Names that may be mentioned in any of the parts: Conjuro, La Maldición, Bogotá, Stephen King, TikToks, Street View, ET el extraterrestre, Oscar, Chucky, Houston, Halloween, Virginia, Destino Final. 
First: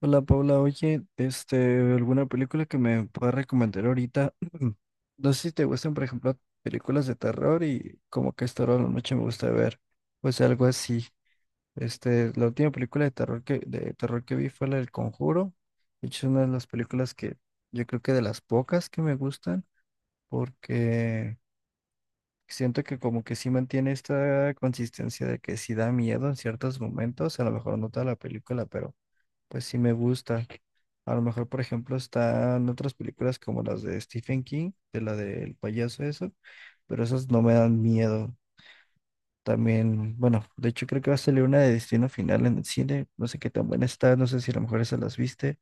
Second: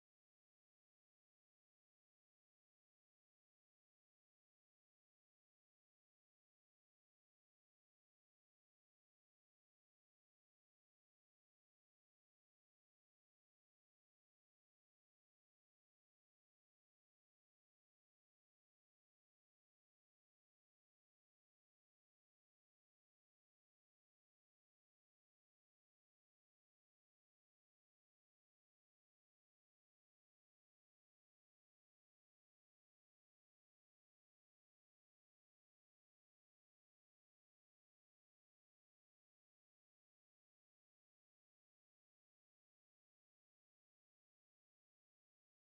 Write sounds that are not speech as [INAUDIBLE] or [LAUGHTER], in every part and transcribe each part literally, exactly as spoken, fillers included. Hola Paula, oye, este, ¿alguna película que me pueda recomendar ahorita? [CLEARS THROAT] No sé si te gustan, por ejemplo, películas de terror y como que esta hora de la noche me gusta ver, pues algo así. Este, la última película de terror que, de terror que vi fue la del Conjuro. De hecho, es una de las películas que yo creo que de las pocas que me gustan, porque siento que como que sí mantiene esta consistencia de que sí da miedo en ciertos momentos, a lo mejor no toda la película, pero pues sí me gusta. A lo mejor, por ejemplo, están otras películas como las de Stephen King, de la del payaso, eso, pero esas no me dan miedo. También, bueno, de hecho creo que va a salir una de Destino Final en el cine, no sé qué tan buena está, no sé si a lo mejor esas las viste,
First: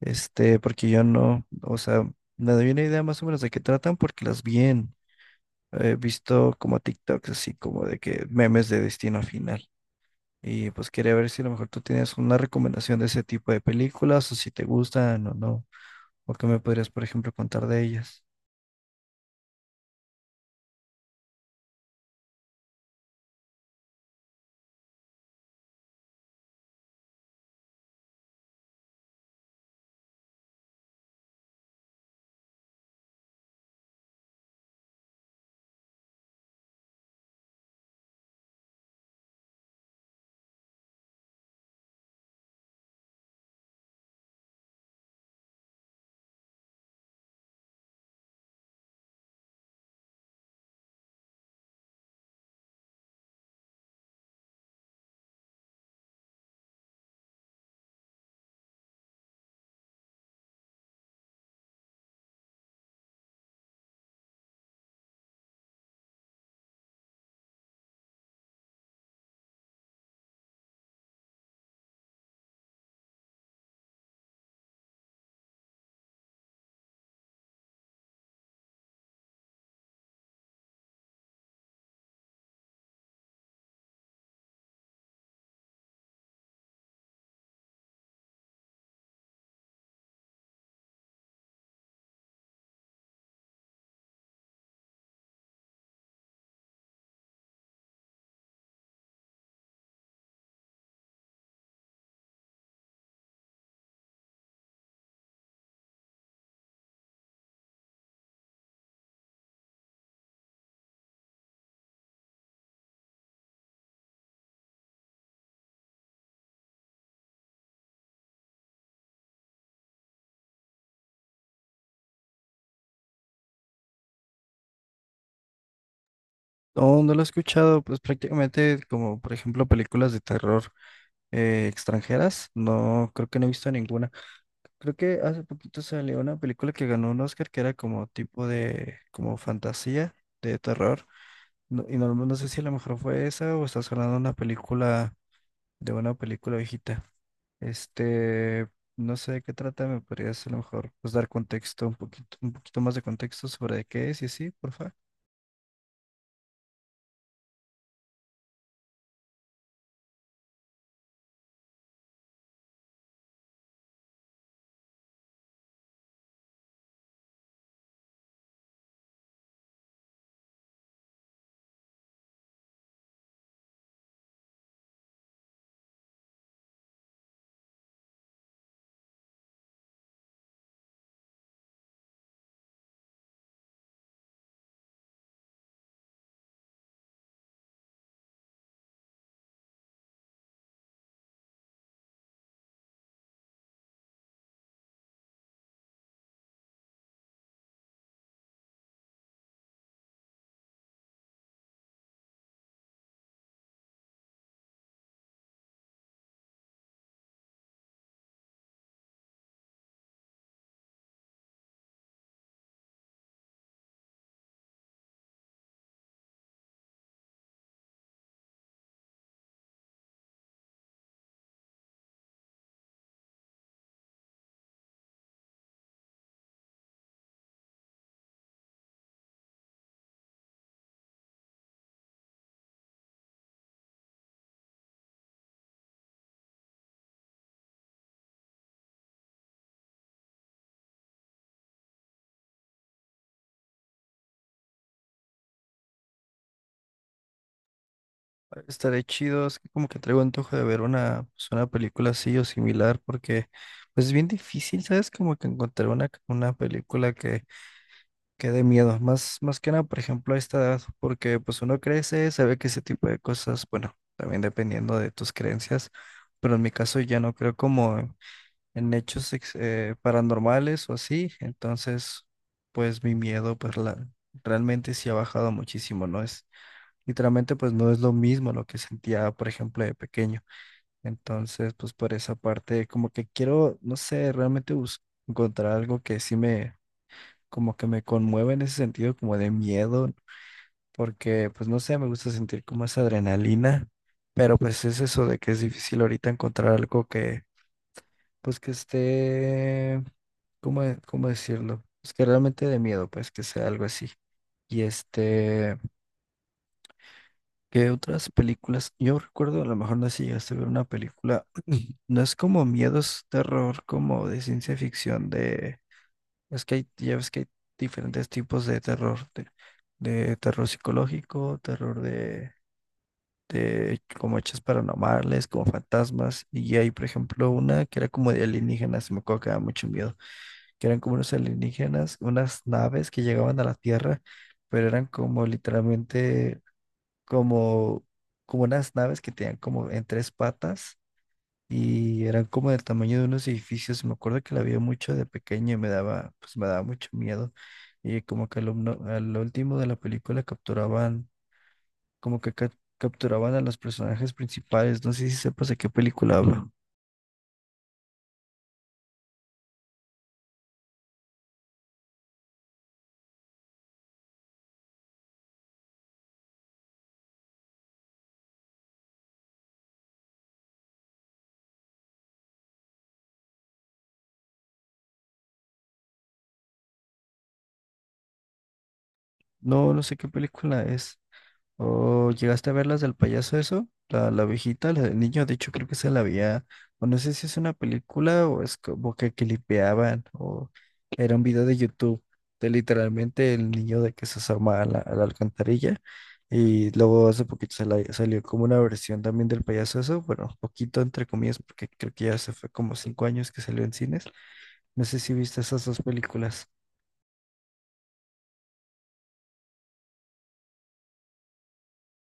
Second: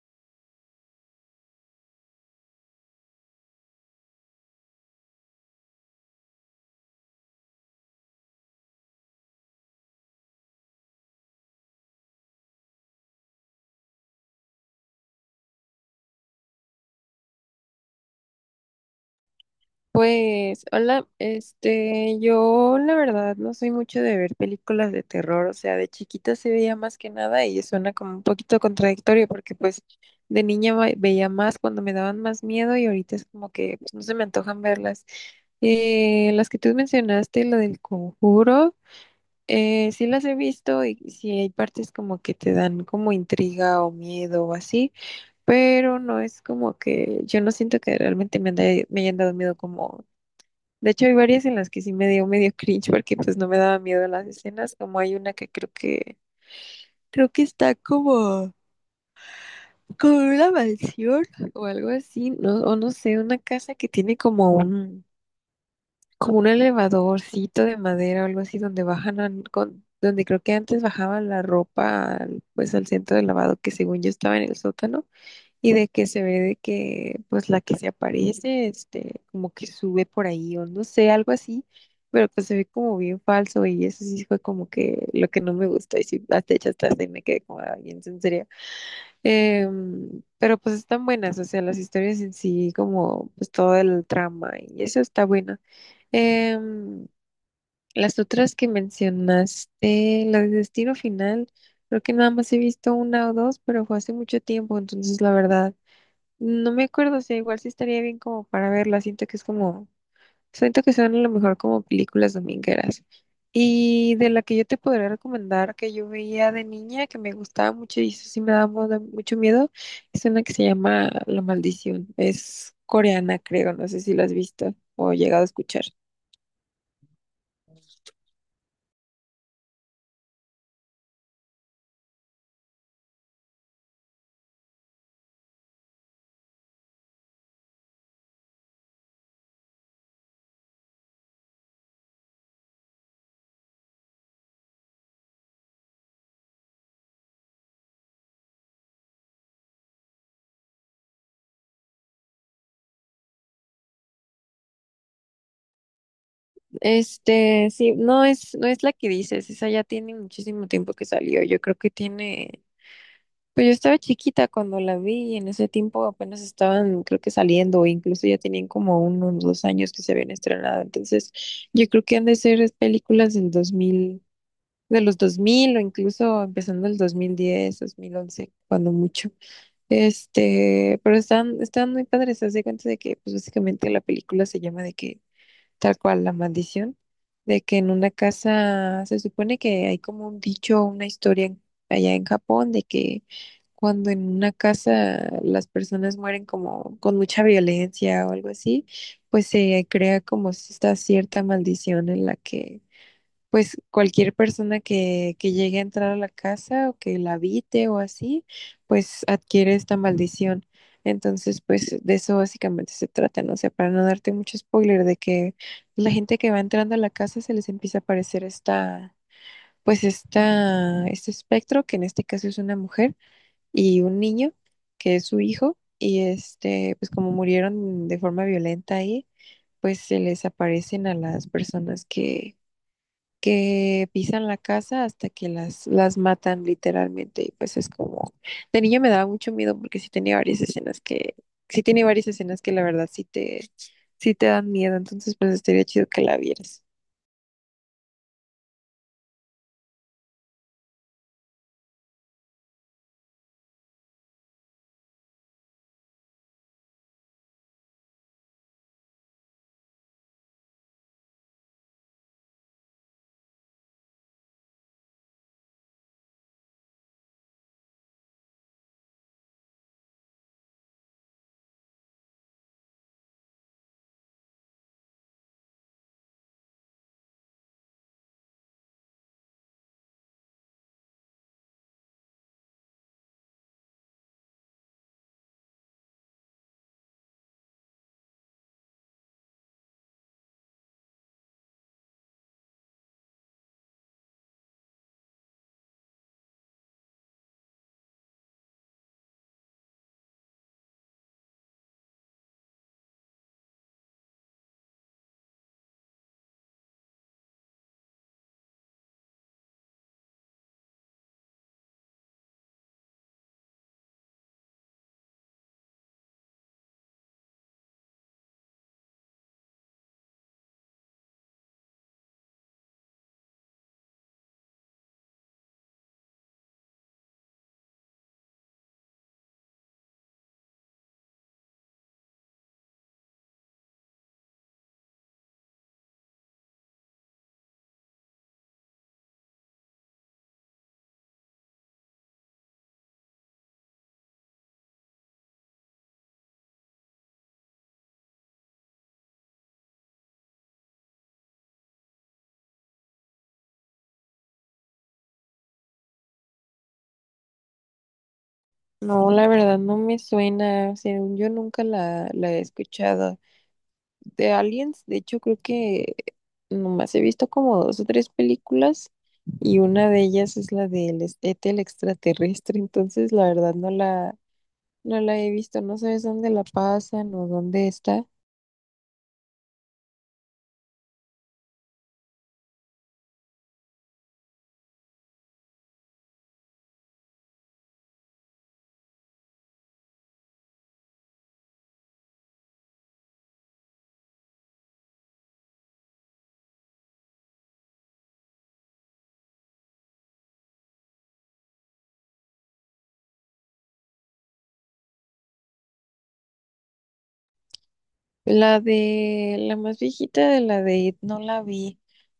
este, porque yo no, o sea, me doy una idea más o menos de qué tratan porque las vi en, he visto como TikToks así como de que memes de Destino Final. Y pues quería ver si a lo mejor tú tienes una recomendación de ese tipo de películas o si te gustan o no, o qué me podrías, por ejemplo, contar de ellas. Pues, hola, este, yo la verdad no soy mucho de ver películas de terror, o sea, de chiquita se veía más que nada y suena como un poquito contradictorio porque pues de niña va- veía más cuando me daban más miedo y ahorita es como que pues, no se me antojan verlas. Eh, las que tú mencionaste, la del Conjuro, eh, sí las he visto y sí hay partes como que te dan como intriga o miedo o así, pero no es como que yo no siento que realmente me, han da- me hayan dado miedo. Como de hecho, hay varias en las que sí me dio medio cringe porque pues no me daba miedo las escenas, como hay una que creo que creo que está como como en una mansión o algo así, no o no sé, una casa que tiene como un como un elevadorcito de madera o algo así donde bajan an- con donde creo que antes bajaban la ropa al- pues al centro de lavado que según yo estaba en el sótano y de que se ve de que pues la que se aparece, este, como que sube por ahí o no sé, algo así, pero pues se ve como bien falso y eso sí fue como que lo que no me gustó y sí, hasta hecha hasta ahí me quedé como, ay, en serio. Em, pero pues están buenas, o sea, las historias en sí, como pues todo el trama y eso está bueno. Em, las otras que mencionaste, la de Destino Final, creo que nada más he visto una o dos, pero fue hace mucho tiempo, entonces la verdad. No me acuerdo, o sea, igual sí estaría bien como para verla. Siento que es como, siento que son a lo mejor como películas domingueras. Y de la que yo te podría recomendar que yo veía de niña, que me gustaba mucho y eso sí me daba mu- mucho miedo, es una que se llama La Maldición. Es coreana, creo, no sé si la has visto o llegado a escuchar. No, no lo he escuchado, pues prácticamente como, por ejemplo, películas de terror eh, extranjeras, no, creo que no he visto ninguna. Creo que hace poquito salió una película que ganó un Oscar que era como tipo de, como fantasía, de terror. No- y no, no sé si a lo mejor fue esa o estás hablando de una película de una película viejita. Este, no sé de qué trata, me podrías a lo mejor pues, dar contexto, un poquito, un poquito más de contexto sobre de qué es y así, porfa. Este, sí, no es, no es la que dices, esa ya tiene muchísimo tiempo que salió. Yo creo que tiene. Pues yo estaba chiquita cuando la vi y en ese tiempo apenas estaban, creo que saliendo, o incluso ya tenían como unos dos años que se habían estrenado. Entonces, yo creo que han de ser es películas del dos mil, de los dos mil o incluso empezando el dos mil diez, dos mil once, cuando mucho. Este, pero están, están muy padres. Se de cuenta de que, pues básicamente la película se llama de que tal cual la maldición, de que en una casa se supone que hay como un dicho, una historia en- allá en Japón de que cuando en una casa las personas mueren como con mucha violencia o algo así, pues se crea como esta cierta maldición en la que pues cualquier persona que, que llegue a entrar a la casa o que la habite o así, pues adquiere esta maldición. Entonces, pues de eso básicamente se trata, ¿no? O sea, para no darte mucho spoiler de que la gente que va entrando a la casa se les empieza a aparecer esta, pues esta, este espectro, que en este caso es una mujer y un niño, que es su hijo, y este, pues como murieron de forma violenta ahí, pues se les aparecen a las personas que que pisan la casa hasta que las, las matan literalmente. Y pues es como, de niño me daba mucho miedo porque sí tenía varias escenas que, sí tiene varias escenas que la verdad sí te, sí te dan miedo. Entonces pues estaría chido que la vieras. Estaré chido, es que como que traigo antojo de ver una, pues, una película así o similar, porque pues es bien difícil, ¿sabes? Como que encontrar una, una película que, que dé miedo, más, más que nada, por ejemplo, a esta edad, porque pues uno crece, sabe que ese tipo de cosas, bueno, también dependiendo de tus creencias, pero en mi caso ya no creo como en hechos ex- eh, paranormales o así, entonces pues mi miedo pues la, realmente sí ha bajado muchísimo, ¿no? Es literalmente pues no es lo mismo lo que sentía, por ejemplo, de pequeño. Entonces pues por esa parte como que quiero, no sé, realmente bus- encontrar algo que sí me, como que me conmueve en ese sentido como de miedo, porque pues no sé, me gusta sentir como esa adrenalina. Pero pues es eso de que es difícil ahorita encontrar algo que, pues que esté, ¿cómo, de- cómo decirlo? Es que realmente de miedo, pues que sea algo así. Y este, ¿qué otras películas? Yo recuerdo, a lo mejor no sé si llegaste a ver una película, [CLEARS THROAT] no es como miedos, terror, como de ciencia ficción, de, es que hay, ya ves que hay diferentes tipos de terror, de, de terror psicológico, terror de, de como hechos paranormales, como fantasmas, y hay, por ejemplo, una que era como de alienígenas, me acuerdo que daba mucho miedo, que eran como unos alienígenas, unas naves que llegaban a la Tierra, pero eran como literalmente como, como unas naves que tenían como en tres patas y eran como del tamaño de unos edificios. Me acuerdo que la vi mucho de pequeño y me daba, pues me daba mucho miedo. Y como que al, omno- al último de la película capturaban, como que ca- capturaban a los personajes principales. No sé si sepas de qué película hablo. No, la verdad no me suena, según yo nunca la, la he escuchado. De Aliens, de hecho creo que nomás he visto como dos o tres películas y una de ellas es la del es- E T el extraterrestre, [LAUGHS] entonces la verdad no la, no la he visto, no sabes dónde la pasan o dónde está. No, no sé qué película es. ¿O llegaste a ver las del payaso eso? La, la viejita, la del niño, de hecho creo que se la había, o no sé si es una película o es como que clipeaban, o era un video de YouTube de literalmente el niño de que se asoma a la, a la alcantarilla y luego hace poquito se la- salió como una versión también del payaso eso, bueno, poquito entre comillas porque creo que ya se fue como cinco años que salió en cines, no sé si viste esas dos películas. La de la más viejita de la de It no la vi.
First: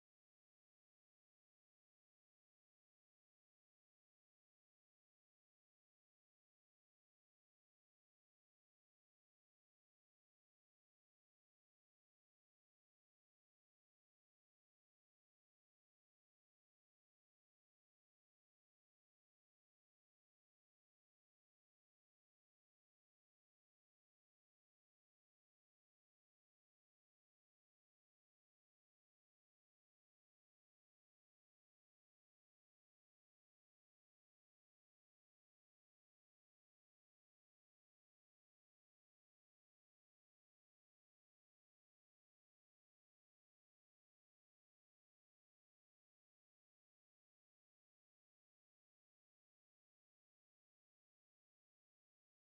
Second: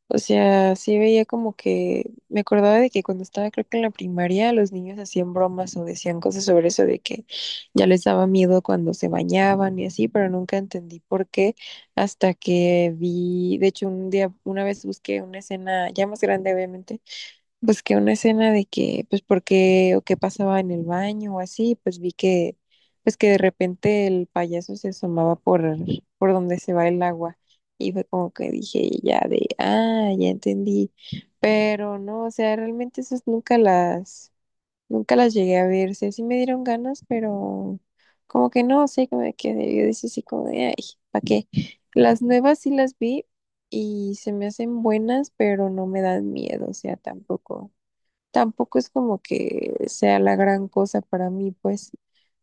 O sea, sí veía como que me acordaba de que cuando estaba creo que en la primaria los niños hacían bromas o decían cosas sobre eso de que ya les daba miedo cuando se bañaban y así, pero nunca entendí por qué hasta que vi, de hecho un día una vez busqué una escena ya más grande obviamente. Pues que una escena de que, pues porque, o qué pasaba en el baño o así, pues vi que, pues que de repente el payaso se asomaba por, por donde se va el agua. Y fue como que dije ya de, ah, ya entendí. Pero no, o sea, realmente esas nunca las, nunca las llegué a ver. O sea, sí me dieron ganas, pero como que no, sé, como que me quedé, yo decía así como de, ay, ¿para qué? Las nuevas sí las vi y se me hacen buenas, pero no me dan miedo, o sea, tampoco. Tampoco es como que sea la gran cosa para mí, pues,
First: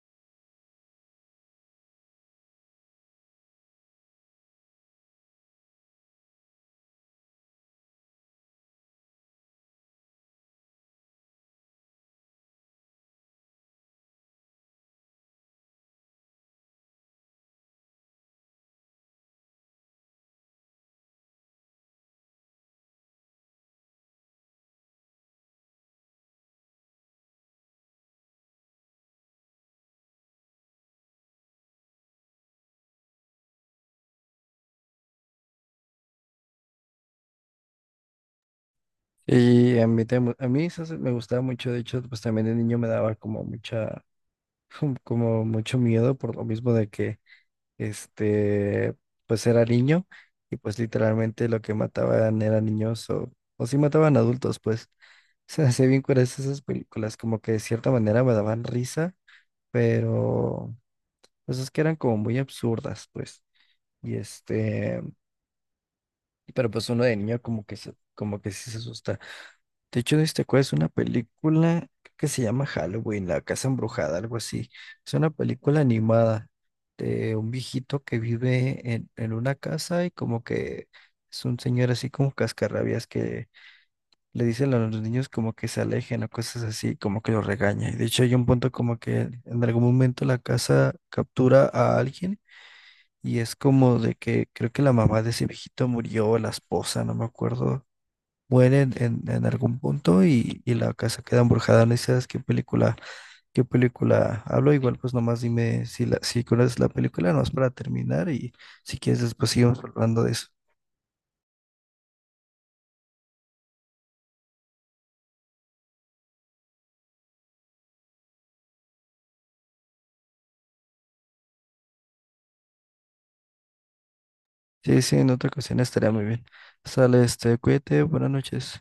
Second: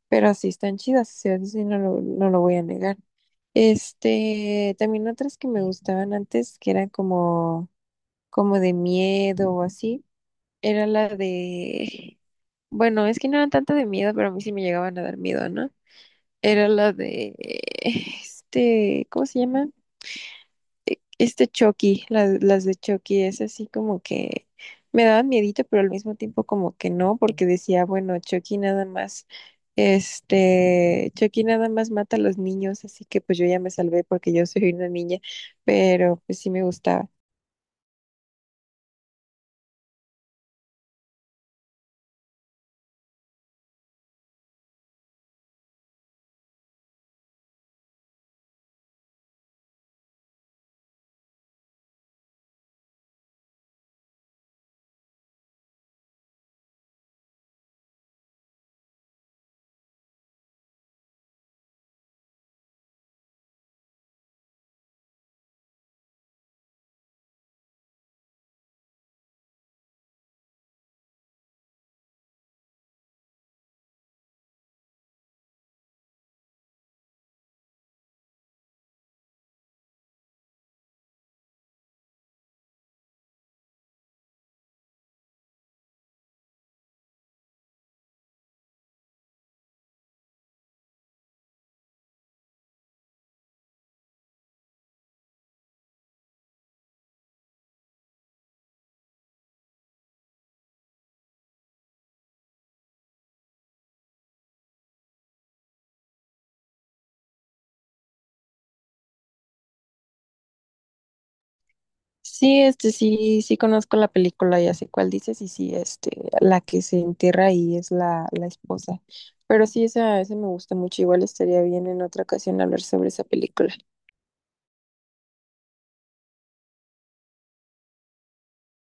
pero sí están chidas, o sea, eso sí no lo, no lo voy a negar. Este, también otras que me gustaban antes, que eran como, como de miedo o así, era la de, bueno, es que no eran tanto de miedo, pero a mí sí me llegaban a dar miedo, ¿no? Era la de, este, ¿cómo se llama? Este Chucky, las, las de Chucky, es así como que me daba miedito, pero al mismo tiempo como que no, porque decía, bueno, Chucky nada más, este, Chucky nada más mata a los niños, así que pues yo ya me salvé porque yo soy una niña, pero pues sí me gustaba. Y a mí, te- a mí esas me gustaba mucho, de hecho, pues también de niño me daba como mucha [LAUGHS] como mucho miedo por lo mismo de que este pues era niño y pues literalmente lo que mataban eran niños o, o sí mataban adultos pues [LAUGHS] se hacía bien curiosas esas películas como que de cierta manera me daban risa pero pues es que eran como muy absurdas pues y este pero pues uno de niño como que se, como que sí se asusta. De hecho, este te acuerdas, una película que se llama Halloween, La Casa Embrujada, algo así. Es una película animada de un viejito que vive en, en una casa y como que es un señor así como cascarrabias que le dice a los niños como que se alejen o cosas así, como que los regaña. Y de hecho, hay un punto como que en algún momento la casa captura a alguien y es como de que creo que la mamá de ese viejito murió, la esposa, no me acuerdo muere en, en- en algún punto y, y la casa queda embrujada. No sé si qué película, qué película hablo. Igual pues nomás dime si la, si conoces la película, nomás para terminar y si quieres después seguimos hablando de eso. Sí, este, sí, sí conozco la película, ya sé cuál dices, y sí, este, la que se entierra ahí es la, la esposa. Pero sí, esa, esa me gusta mucho, igual estaría bien en otra ocasión hablar sobre esa película. Sí, sí, en otra ocasión estaría muy bien. Sale, este, cuídate, buenas noches.